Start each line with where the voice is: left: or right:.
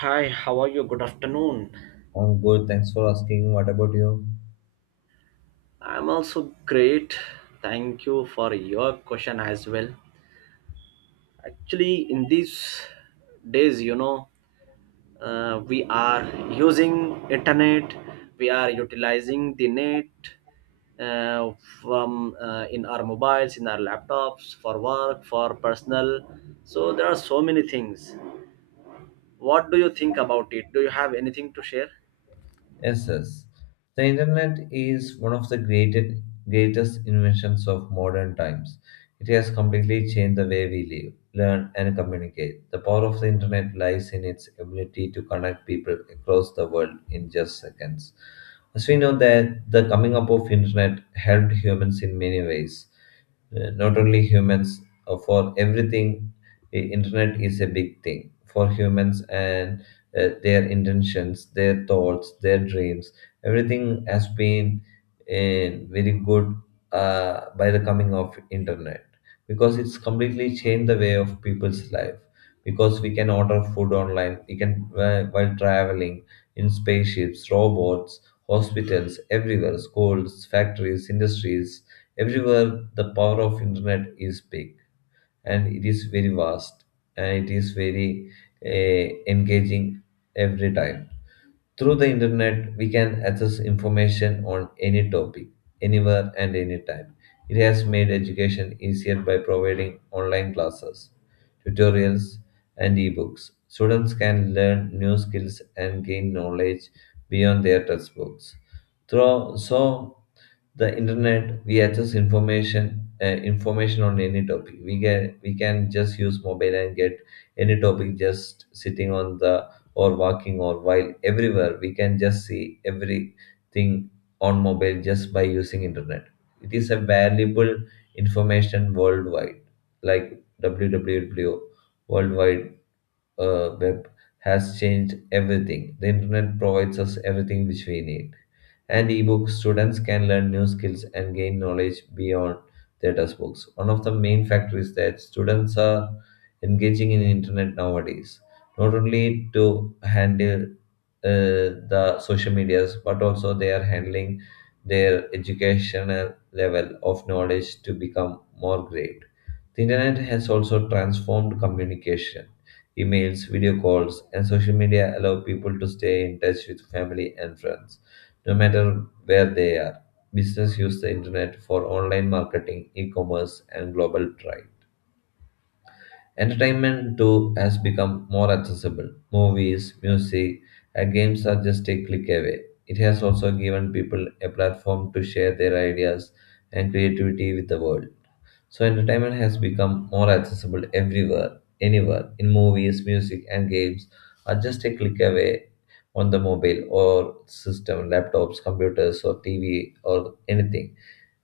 right: Hi, how are you? Good afternoon.
left: I'm good. Thanks for asking. What about you?
right: I'm also great. Thank you for your question as well. Actually, in these days, we are using internet. We are utilizing the net uh, from in our mobiles, in our laptops, for work, for personal. So there are so many things. What do you think about it? Do you have anything to share?
left: Yes, yes. The internet is one of the greatest inventions of modern times. It has completely changed the way we live, learn, and communicate. The power of the internet lies in its ability to connect people across the world in just seconds. As we know that the coming up of internet helped humans in many ways. Not only humans, for everything, the internet is a big thing for humans, and their intentions, their thoughts, their dreams, everything has been uh, very good by the coming of internet, because it's completely changed the way of people's life, because we can order food online, we can, while traveling, in spaceships, robots, hospitals, everywhere, schools, factories, industries. Everywhere the power of internet is big, and it is very vast, and it is very engaging every time. Through the internet, we can access information on any topic, anywhere and anytime. It has made education easier by providing online classes, tutorials, and ebooks. Students can learn new skills and gain knowledge beyond their textbooks. So the internet, we access information, information on any topic. We get, we can just use mobile and get any topic just sitting on the, or walking, or while everywhere, we can just see everything on mobile just by using internet. It is a valuable information worldwide, like www, worldwide web, has changed everything. The internet provides us everything which we need. And ebooks, students can learn new skills and gain knowledge beyond their textbooks. One of the main factors that students are engaging in internet nowadays, not only to handle the social medias, but also they are handling their educational level of knowledge to become more great. The internet has also transformed communication. Emails, video calls, and social media allow people to stay in touch with family and friends, no matter where they are. Business use the internet for online marketing, e-commerce, and global trade. Entertainment too has become more accessible. Movies, music, and games are just a click away. It has also given people a platform to share their ideas and creativity with the world. So, entertainment has become more accessible everywhere, anywhere, in movies, music, and games are just a click away on the mobile or system, laptops, computers, or TV, or anything,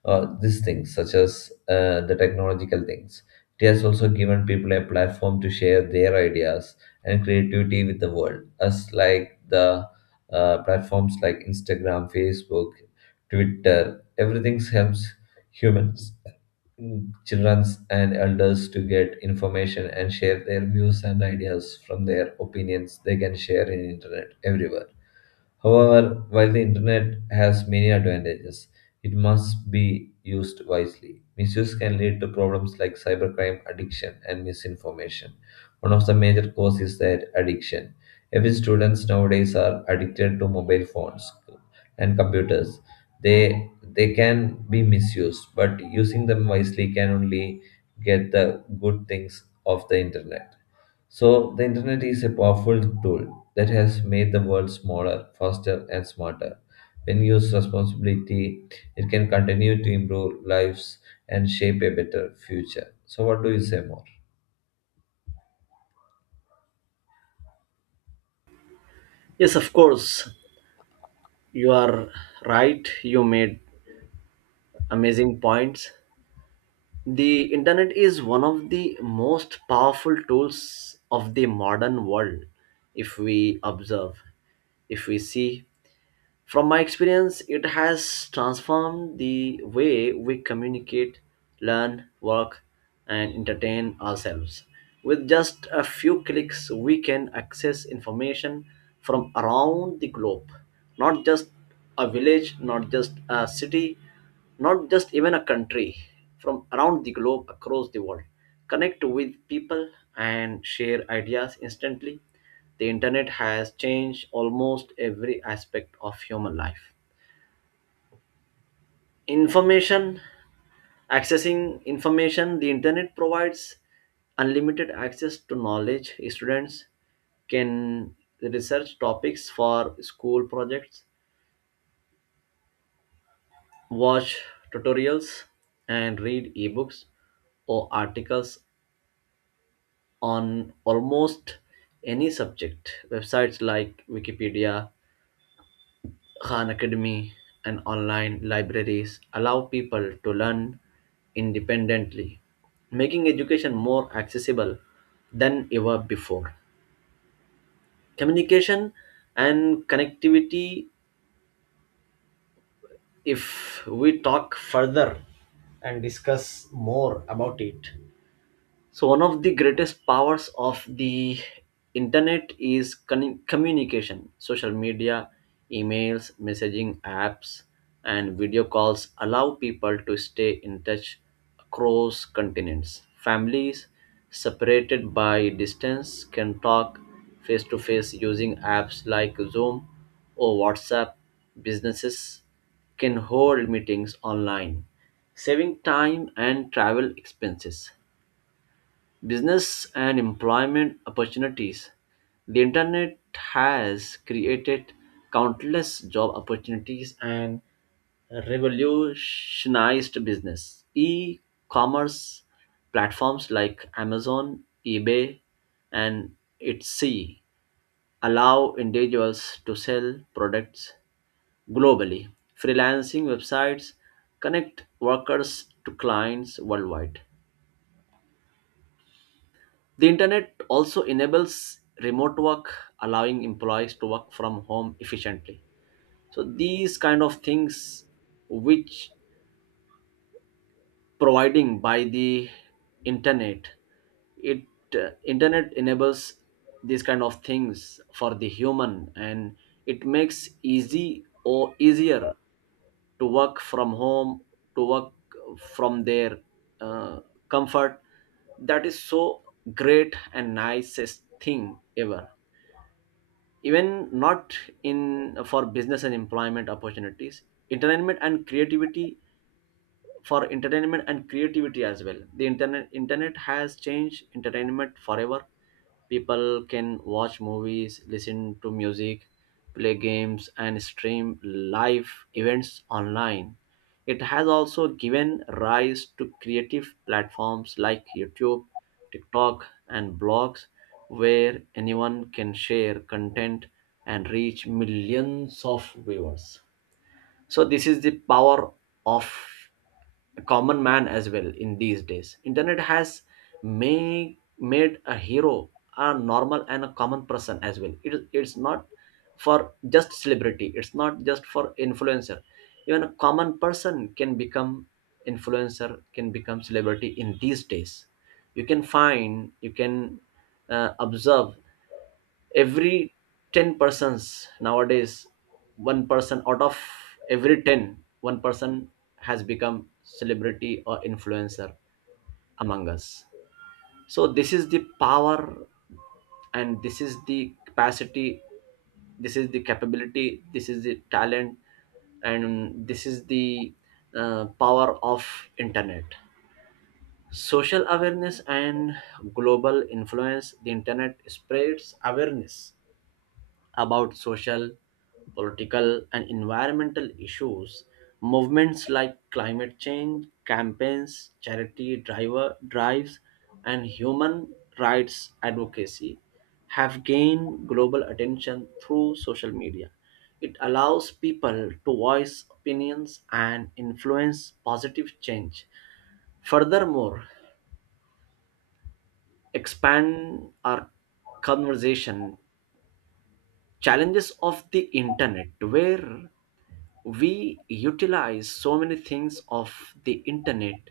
left: these things, such as the technological things. It has also given people a platform to share their ideas and creativity with the world, as like the platforms like Instagram, Facebook, Twitter. Everything helps humans, children, and elders to get information and share their views and ideas. From their opinions, they can share in internet everywhere. However, while the internet has many advantages, it must be used wisely. Misuse can lead to problems like cybercrime, addiction, and misinformation. One of the major causes is that addiction. Every students nowadays are addicted to mobile phones and computers. They can be misused, but using them wisely can only get the good things of the internet. So, the internet is a powerful tool that has made the world smaller, faster, and smarter. When used responsibly, it can continue to improve lives and shape a better future. So, what do you say more?
right: Yes, of course. You are right. You made amazing points. The internet is one of the most powerful tools of the modern world, if we observe, if we see from my experience, it has transformed the way we communicate, learn, work, and entertain ourselves. With just a few clicks, we can access information from around the globe, not just a village, not just a city, not just even a country, from around the globe across the world. Connect with people and share ideas instantly. The internet has changed almost every aspect of human life. Information, accessing information, the internet provides unlimited access to knowledge. Students can research topics for school projects, watch tutorials, and read ebooks or articles on almost any subject. Websites like Wikipedia, Khan Academy and online libraries allow people to learn independently, making education more accessible than ever before. Communication and connectivity, if we talk further and discuss more about it, so one of the greatest powers of the internet is communication, social media, emails, messaging apps, and video calls allow people to stay in touch across continents. Families separated by distance can talk face to face using apps like Zoom or WhatsApp. Businesses can hold meetings online, saving time and travel expenses. Business and employment opportunities. The internet has created countless job opportunities and revolutionized business. E commerce platforms like Amazon, eBay, and Etsy allow individuals to sell products globally. Freelancing websites connect workers to clients worldwide. The internet also enables remote work, allowing employees to work from home efficiently. So these kind of things which providing by the internet, it internet enables these kind of things for the human, and it makes easy or easier to work from home, to work from their uh, comfort. That is so great and nicest thing ever, even not in for business and employment opportunities. Entertainment and creativity, for entertainment and creativity as well, the internet has changed entertainment forever. People can watch movies, listen to music, play games, and stream live events online. It has also given rise to creative platforms like YouTube, TikTok, and blogs, where anyone can share content and reach millions of viewers. So this is the power of a common man as well. In these days internet has made a hero, a normal and a common person as well. It's not for just celebrity, it's not just for influencer. Even a common person can become influencer, can become celebrity in these days. You can find, you can observe, every 10 persons nowadays, one person out of every 10, one person has become celebrity or influencer among us. So this is the power, and this is the capacity, this is the capability, this is the talent, and this is the power of internet. Social awareness and global influence. The internet spreads awareness about social, political, and environmental issues. Movements like climate change campaigns, charity driver drives, and human rights advocacy have gained global attention through social media. It allows people to voice opinions and influence positive change. Furthermore, expand our conversation, challenges of the internet, where we utilize so many things of the internet,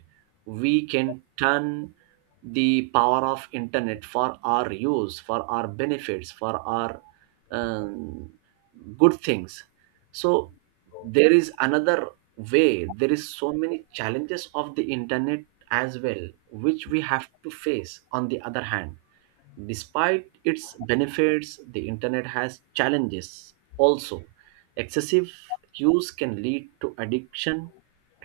right: we can turn the power of internet for our use, for our benefits, for our um, good things. So there is another way, there is so many challenges of the internet as well which we have to face. On the other hand, despite its benefits, the internet has challenges also. Excessive use can lead to addiction,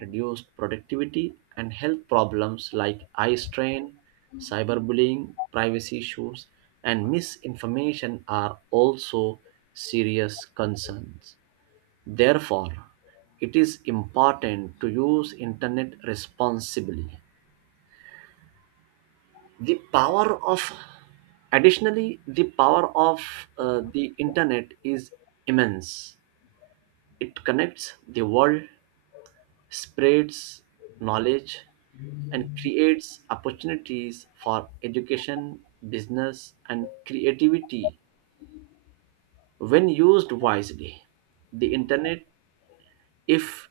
right: reduced productivity, and health problems like eye strain, cyberbullying, privacy issues, and misinformation are also serious concerns. Therefore, it is important to use internet responsibly. The power of additionally the power of the internet is immense. It connects the world, spreads knowledge, and creates opportunities for education, business, and creativity when used wisely. The internet, if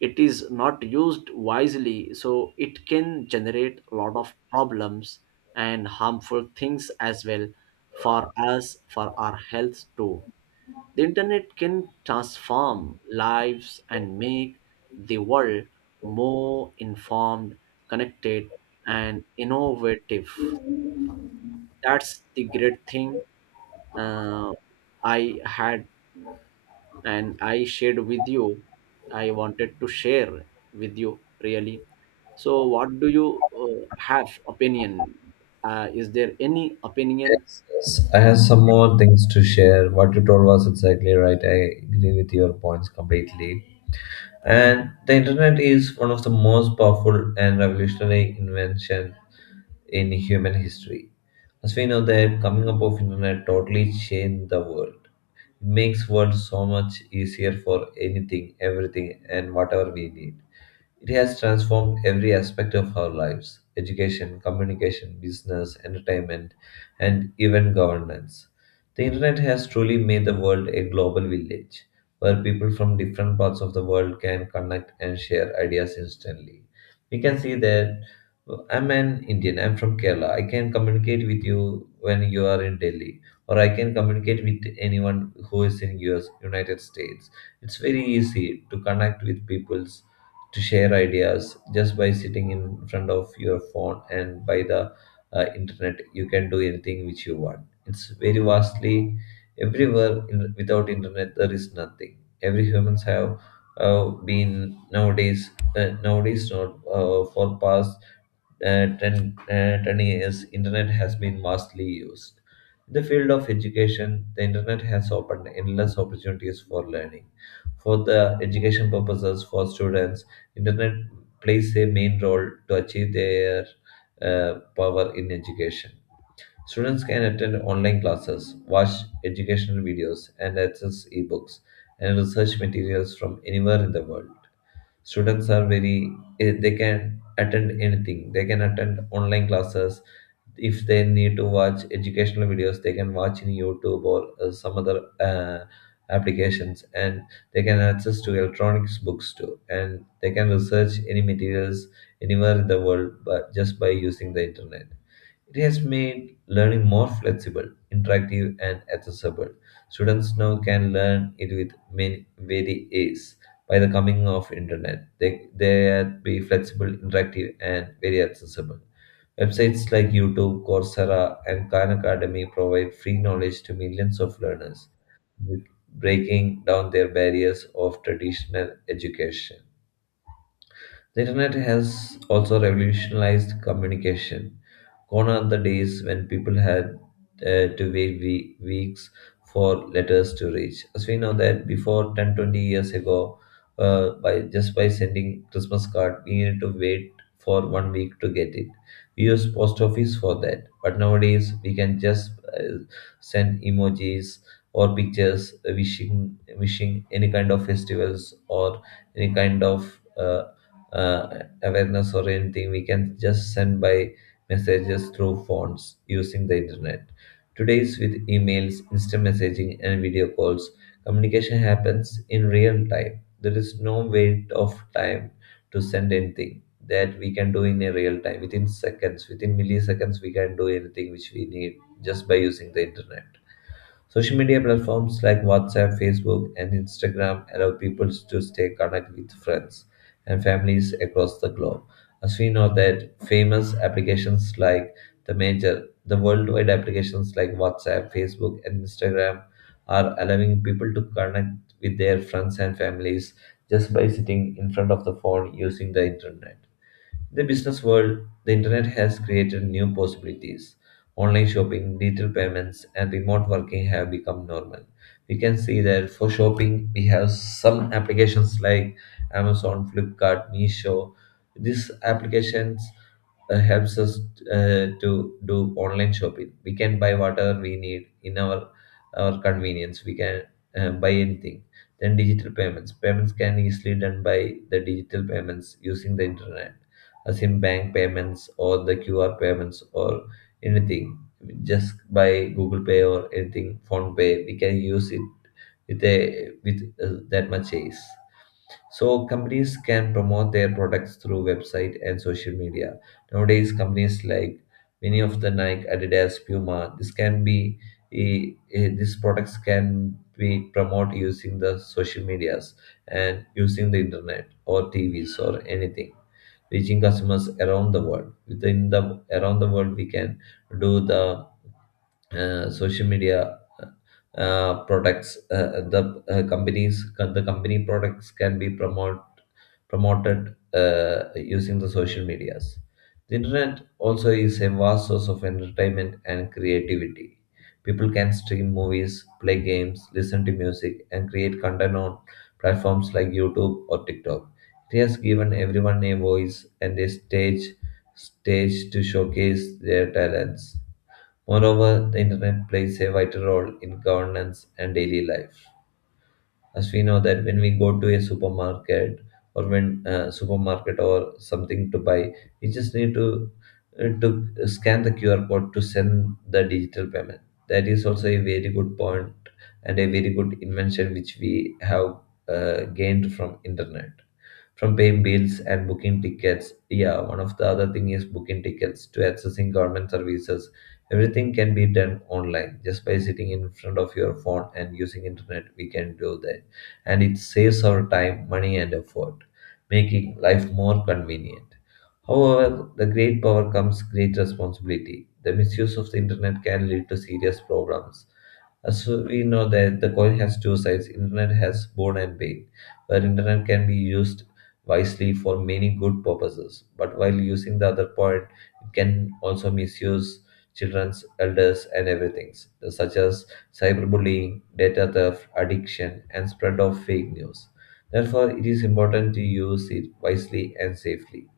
right: it is not used wisely, so it can generate a lot of problems and harmful things as well, for us, for our health too. The internet can transform lives and make the world more informed, connected, and innovative. That's the great thing uh, I had and I shared with you. I wanted to share with you really. So, what do you have opinion? Is there any opinion?
left: Yes, yes. I have some more things to share. What you told was exactly right. I agree with your points completely. And the internet is one of the most powerful and revolutionary invention in human history. As we know that coming up of internet totally changed the world. It makes world so much easier for anything, everything and whatever we need. It has transformed every aspect of our lives: education, communication, business, entertainment, and even governance. The internet has truly made the world a global village where people from different parts of the world can connect and share ideas instantly. We can see that, I'm an Indian, I'm from Kerala. I can communicate with you when you are in Delhi, or I can communicate with anyone who is in US, United States. It's very easy to connect with peoples, to share ideas just by sitting in front of your phone, and by the internet, you can do anything which you want. It's very vastly everywhere. In, without internet, there is nothing. Every humans have been nowadays, nowadays not for past 10 years, internet has been vastly used. In the field of education, the internet has opened endless opportunities for learning. For the education purposes for students, internet plays a main role to achieve their power in education. Students can attend online classes, watch educational videos, and access ebooks and research materials from anywhere in the world. Students are very they can attend anything, they can attend online classes. If they need to watch educational videos, they can watch in youtube or some other applications. And they can access to electronics books too, and they can research any materials anywhere in the world, but just by using the internet. It has made learning more flexible, interactive, and accessible. Students now can learn it with many very ease by the coming of internet. They be flexible, interactive, and very accessible. Websites like YouTube, Coursera, and Khan Academy provide free knowledge to millions of learners, with breaking down their barriers of traditional education. The internet has also revolutionized communication. Gone are the days when people had to wait weeks for letters to reach. As we know that before 10, 20 years ago, by just by sending Christmas card, we needed to wait for 1 week to get it. We use post office for that, but nowadays we can just uh, send emojis or pictures, wishing, wishing any kind of festivals or any kind of uh, awareness or anything. We can just send by messages through phones using the internet. Today's with emails, instant messaging, and video calls, communication happens in real time. There is no wait of time to send anything, that we can do in a real time. Within seconds, within milliseconds, we can do anything which we need just by using the internet. Social media platforms like WhatsApp, Facebook, and Instagram allow people to stay connected with friends and families across the globe. As we know that famous applications like the major, the worldwide applications like WhatsApp, Facebook, and Instagram are allowing people to connect with their friends and families just by sitting in front of the phone using the internet. In the business world, the internet has created new possibilities. Online shopping, digital payments, and remote working have become normal. We can see that for shopping, we have some applications like Amazon, Flipkart, Meesho. These applications helps us to do online shopping. We can buy whatever we need in our convenience. We can buy anything. Then digital payments. Payments can easily done by the digital payments using the internet, as in bank payments or the QR payments or anything. Just by Google Pay or anything, Phone Pay, we can use it with that much ease. So companies can promote their products through website and social media. Nowadays, companies like many of the Nike, Adidas, Puma, this can be these products can be promote using the social medias and using the internet or TVs or anything, reaching customers around the world. Within the around the world, we can do the social media, products, the companies, the company products can be promoted using the social medias. The internet also is a vast source of entertainment and creativity. People can stream movies, play games, listen to music, and create content on platforms like youtube or tiktok. It has given everyone a voice and a stage to showcase their talents. Moreover, the internet plays a vital role in governance and daily life. As we know that when we go to a supermarket, or when supermarket or something to buy, we just need to uh, to scan the QR code to send the digital payment. That is also a very good point and a very good invention which we have gained from internet, from paying bills and booking tickets. Yeah, one of the other thing is booking tickets to accessing government services. Everything can be done online just by sitting in front of your phone and using internet. We can do that, and it saves our time, money, and effort, making life more convenient. However, the great power comes great responsibility. The misuse of the internet can lead to serious problems, as we know that the coin has two sides, internet has boon and pain, where internet can be used wisely for many good purposes. But while using the other point, it can also misuse children's, elders, and everything, such as cyberbullying, data theft, addiction, and spread of fake news. Therefore, it is important to use it wisely and safely.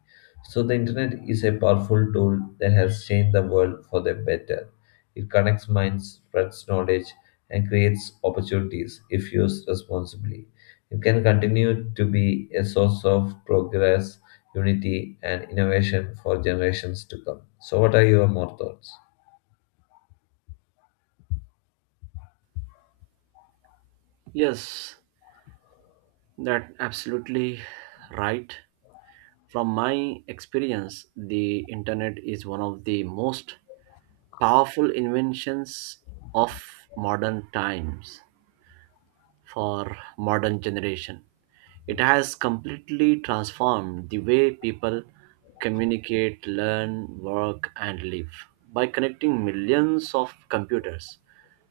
left: So the internet is a powerful tool that has changed the world for the better. It connects minds, spreads knowledge, and creates opportunities if used responsibly. It can continue to be a source of progress, unity, and innovation for generations to come. So, what are your more thoughts?
right: Yes, that absolutely right. From my experience, the internet is one of the most powerful inventions of modern times, for modern generation. It has completely transformed the way people communicate, learn, work, and live by connecting millions of computers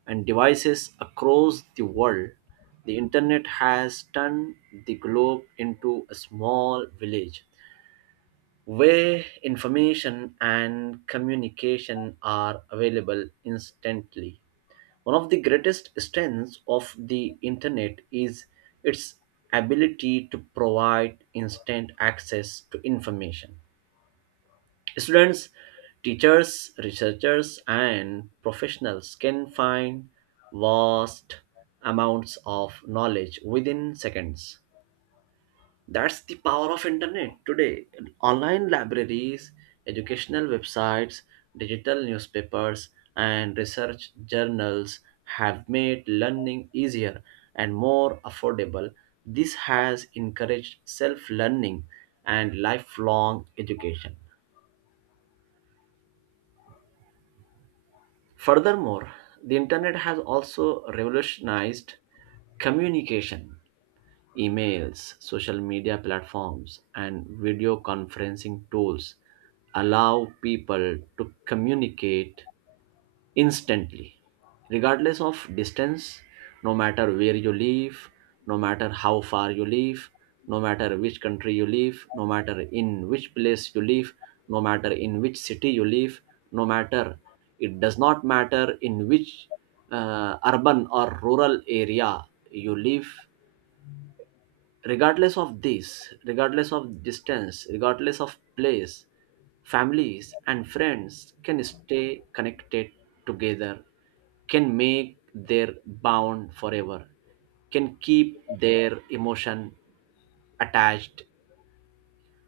right: and devices across the world. The internet has turned the globe into a small village where information and communication are available instantly. One of the greatest strengths of the internet is its ability to provide instant access to information. Students, teachers, researchers, and professionals can find vast amounts of knowledge within seconds. That's the power of internet today. Online libraries, educational websites, digital newspapers, and research journals have made learning easier and more affordable. This has encouraged self-learning and lifelong education. Furthermore, the internet has also revolutionized communication. Emails, social media platforms, and video conferencing tools allow people to communicate instantly, regardless of distance, no matter where you live, no matter how far you live, no matter which country you live, no matter in which place you live, no matter in which city you live, no matter, it does not matter in which urban or rural area you live. Regardless of this, regardless of distance, regardless of place, families and friends can stay connected together, can make their bond forever, can keep their emotion attached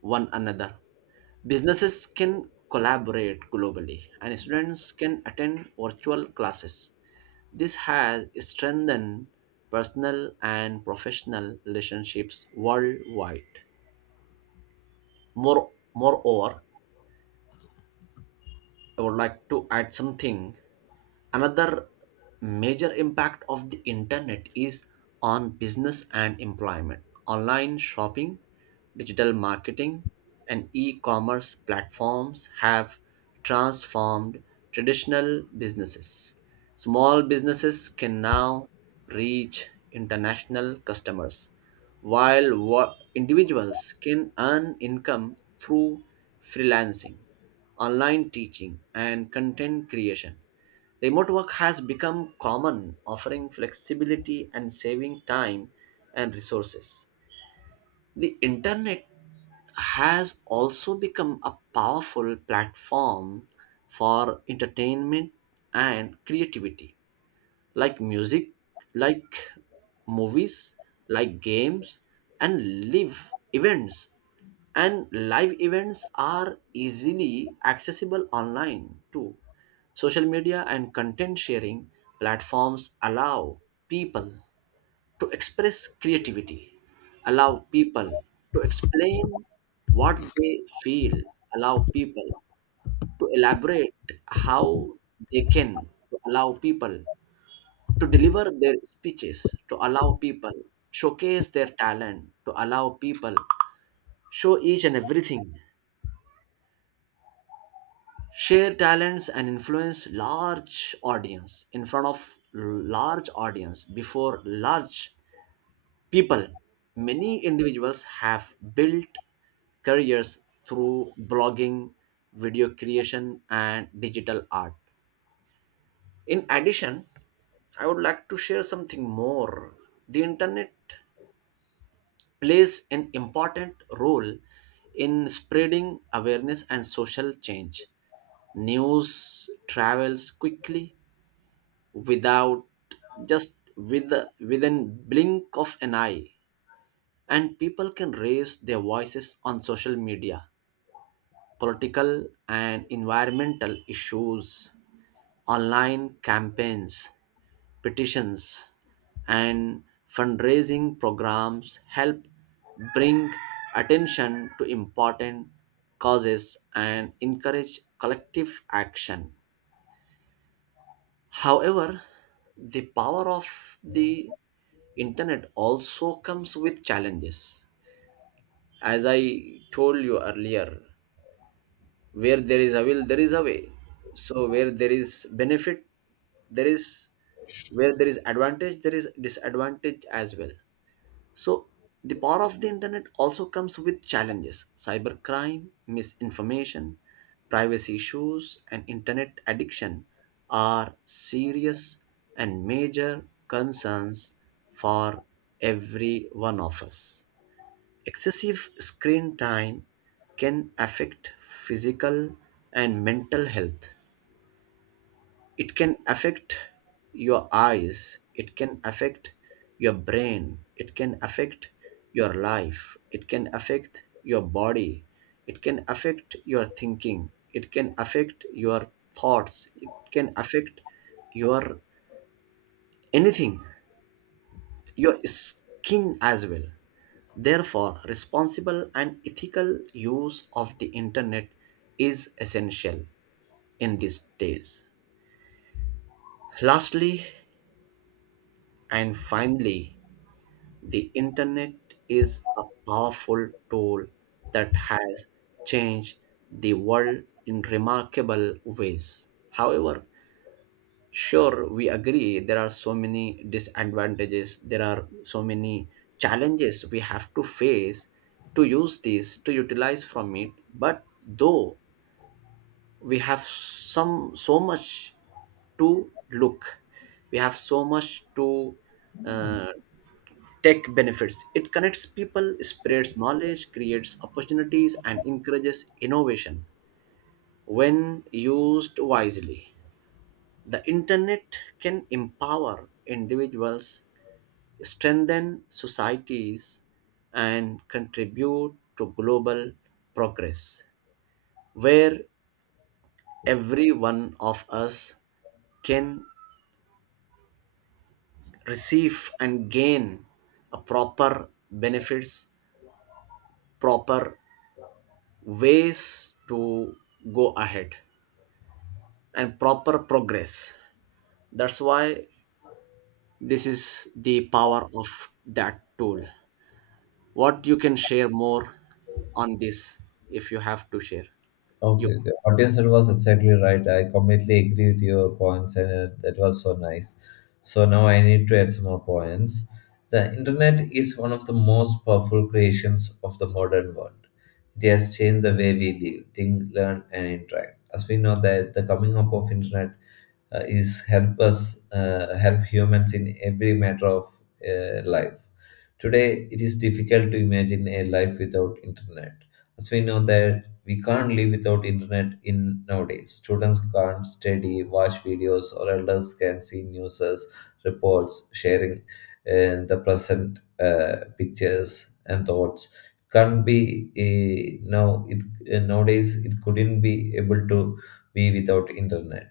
right: one another. Businesses can collaborate globally and students can attend virtual classes. This has strengthened personal and professional relationships worldwide. Moreover, I would like to add something. Another major impact of the internet is on business and employment. Online shopping, digital marketing, and e commerce platforms have transformed traditional businesses. Small businesses can now reach international customers, while individuals can earn income through freelancing, online teaching, and content creation. Remote work has become common, offering flexibility and saving time and resources. The internet has also become a powerful platform for entertainment and creativity, like music, like movies, like games, and live events. And live events are easily accessible online too. Social media and content sharing platforms allow people to express creativity, allow people to explain what they feel, allow people to elaborate how they can, to allow people to deliver their speeches, to allow people, showcase their talent, to allow people, show each and everything, share talents and influence large audience in front of large audience before large people. Many individuals have built careers through blogging, video creation, and digital art. In addition, I would like to share something more. The internet plays an important role in spreading awareness and social change. News travels quickly, without, just with, within blink of an eye, and people can raise their voices on social media, political and environmental issues, online campaigns, petitions, and fundraising programs help bring attention to important causes and encourage collective action. However, the power of the internet also comes with challenges. As I told you earlier, where there is a will there is a way, so where there is benefit there is, where there is advantage there is disadvantage as well. So the power of the internet also comes with challenges. Cybercrime, misinformation, privacy issues, and internet addiction are serious and major concerns for every one of us. Excessive screen time can affect physical and mental health. It can affect your eyes, it can affect your brain, it can affect your life, it can affect your body, it can affect your thinking, it can affect your thoughts, it can affect your anything, your skin as well. Therefore, responsible and ethical use of the internet is essential in these days. Lastly and finally, the internet is a powerful tool that has changed the world in remarkable ways. However, sure, we agree. There are so many disadvantages. There are so many challenges we have to face to use this, to utilize from it. But though we have some so much to look, we have so much to uh, take benefits. It connects people, spreads knowledge, creates opportunities, and encourages innovation when used wisely. The internet can empower individuals, strengthen societies, and contribute to global progress, where every one of us can receive and gain a proper benefits, proper ways to go ahead, and proper progress. That's why this is the power of that tool. What you can share more on this, if you have to share. You.
left: Okay, okay. What you said was exactly right. I completely agree with your points, and that was so nice. So now I need to add some more points. The internet is one of the most powerful creations of the modern world. It has changed the way we live, think, learn, and interact. As we know that the coming up of internet is help us help humans in every matter of life. Today, it is difficult to imagine a life without internet, as we know that we can't live without internet in nowadays. Students can't study, watch videos, or elders can see news, reports, sharing the present pictures and thoughts. Can't be now. It Nowadays it couldn't be able to be without internet.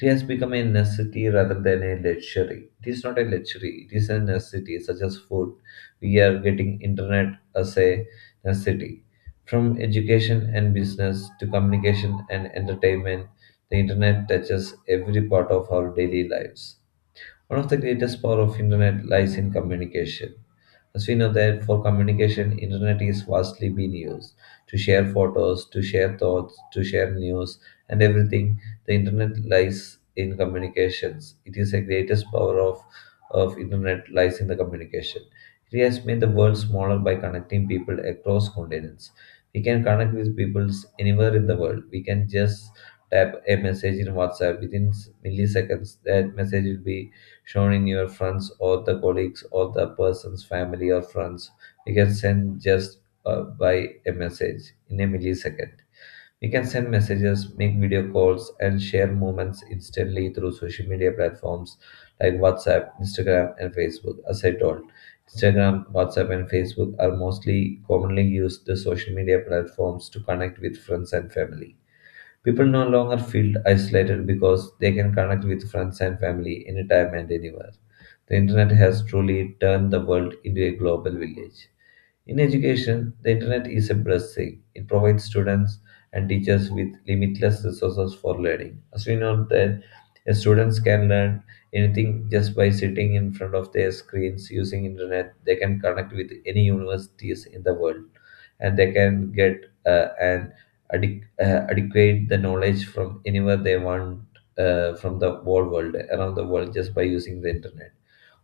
left: It has become a necessity rather than a luxury. It is not a luxury. It is a necessity, such as food, we are getting internet as a necessity. From education and business to communication and entertainment, the internet touches every part of our daily lives. One of the greatest power of internet lies in communication. As we know that for communication, internet is vastly being used to share photos, to share thoughts, to share news, and everything. The internet lies in communications. It is the greatest power of internet lies in the communication. It has made the world smaller by connecting people across continents. We can connect with people anywhere in the world. We can just type a message in WhatsApp within milliseconds. That message will be shown in your friends or the colleagues or the person's family or friends. We can send just by a message in a millisecond. We can send messages, make video calls, and share moments instantly through social media platforms like WhatsApp, Instagram, and Facebook. As I told, Instagram, WhatsApp, and Facebook are mostly commonly used the social media platforms to connect with friends and family. People no longer feel isolated because they can connect with friends and family anytime and anywhere. The internet has truly turned the world into a global village. In education, the internet is a blessing. It provides students and teachers with limitless resources for learning. As we know that students can learn anything just by sitting in front of their screens using internet, they can connect with any universities in the world and they can get an adequate the knowledge from anywhere they want from the whole world around the world just by using the internet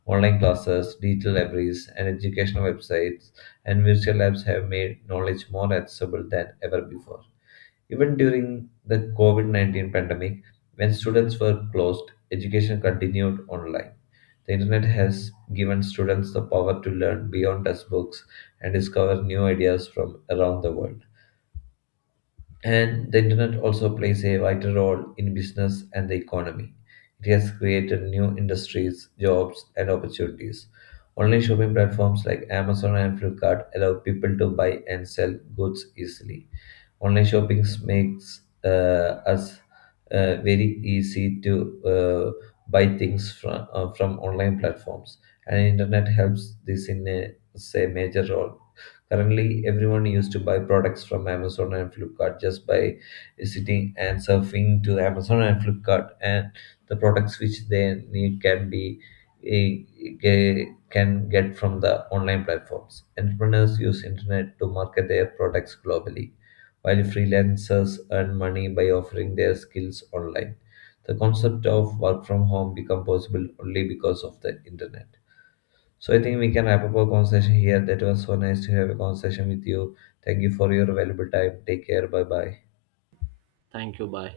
left: online classes, digital libraries, and educational websites, and virtual labs have made knowledge more accessible than ever before. Even during the COVID 19 pandemic, when students were closed, education continued online. The internet has given students the power to learn beyond textbooks and discover new ideas from around the world. And the internet also plays a vital role in business and the economy. It has created new industries, jobs, and opportunities. Online shopping platforms like Amazon and Flipkart allow people to buy and sell goods easily. Online shopping makes us very easy to uh, buy things from online platforms, and internet helps this in a say major role. Currently, everyone used to buy products from Amazon and Flipkart just by sitting and surfing to Amazon and Flipkart, and the products which they need can be eh, can get from the online platforms. Entrepreneurs use internet to market their products globally while freelancers earn money by offering their skills online. The concept of work from home became possible only because of the internet. So I think we can wrap up our conversation here. That was so nice to have a conversation with you. Thank you for your valuable time. Take care. Bye bye.
right: Thank you. Bye.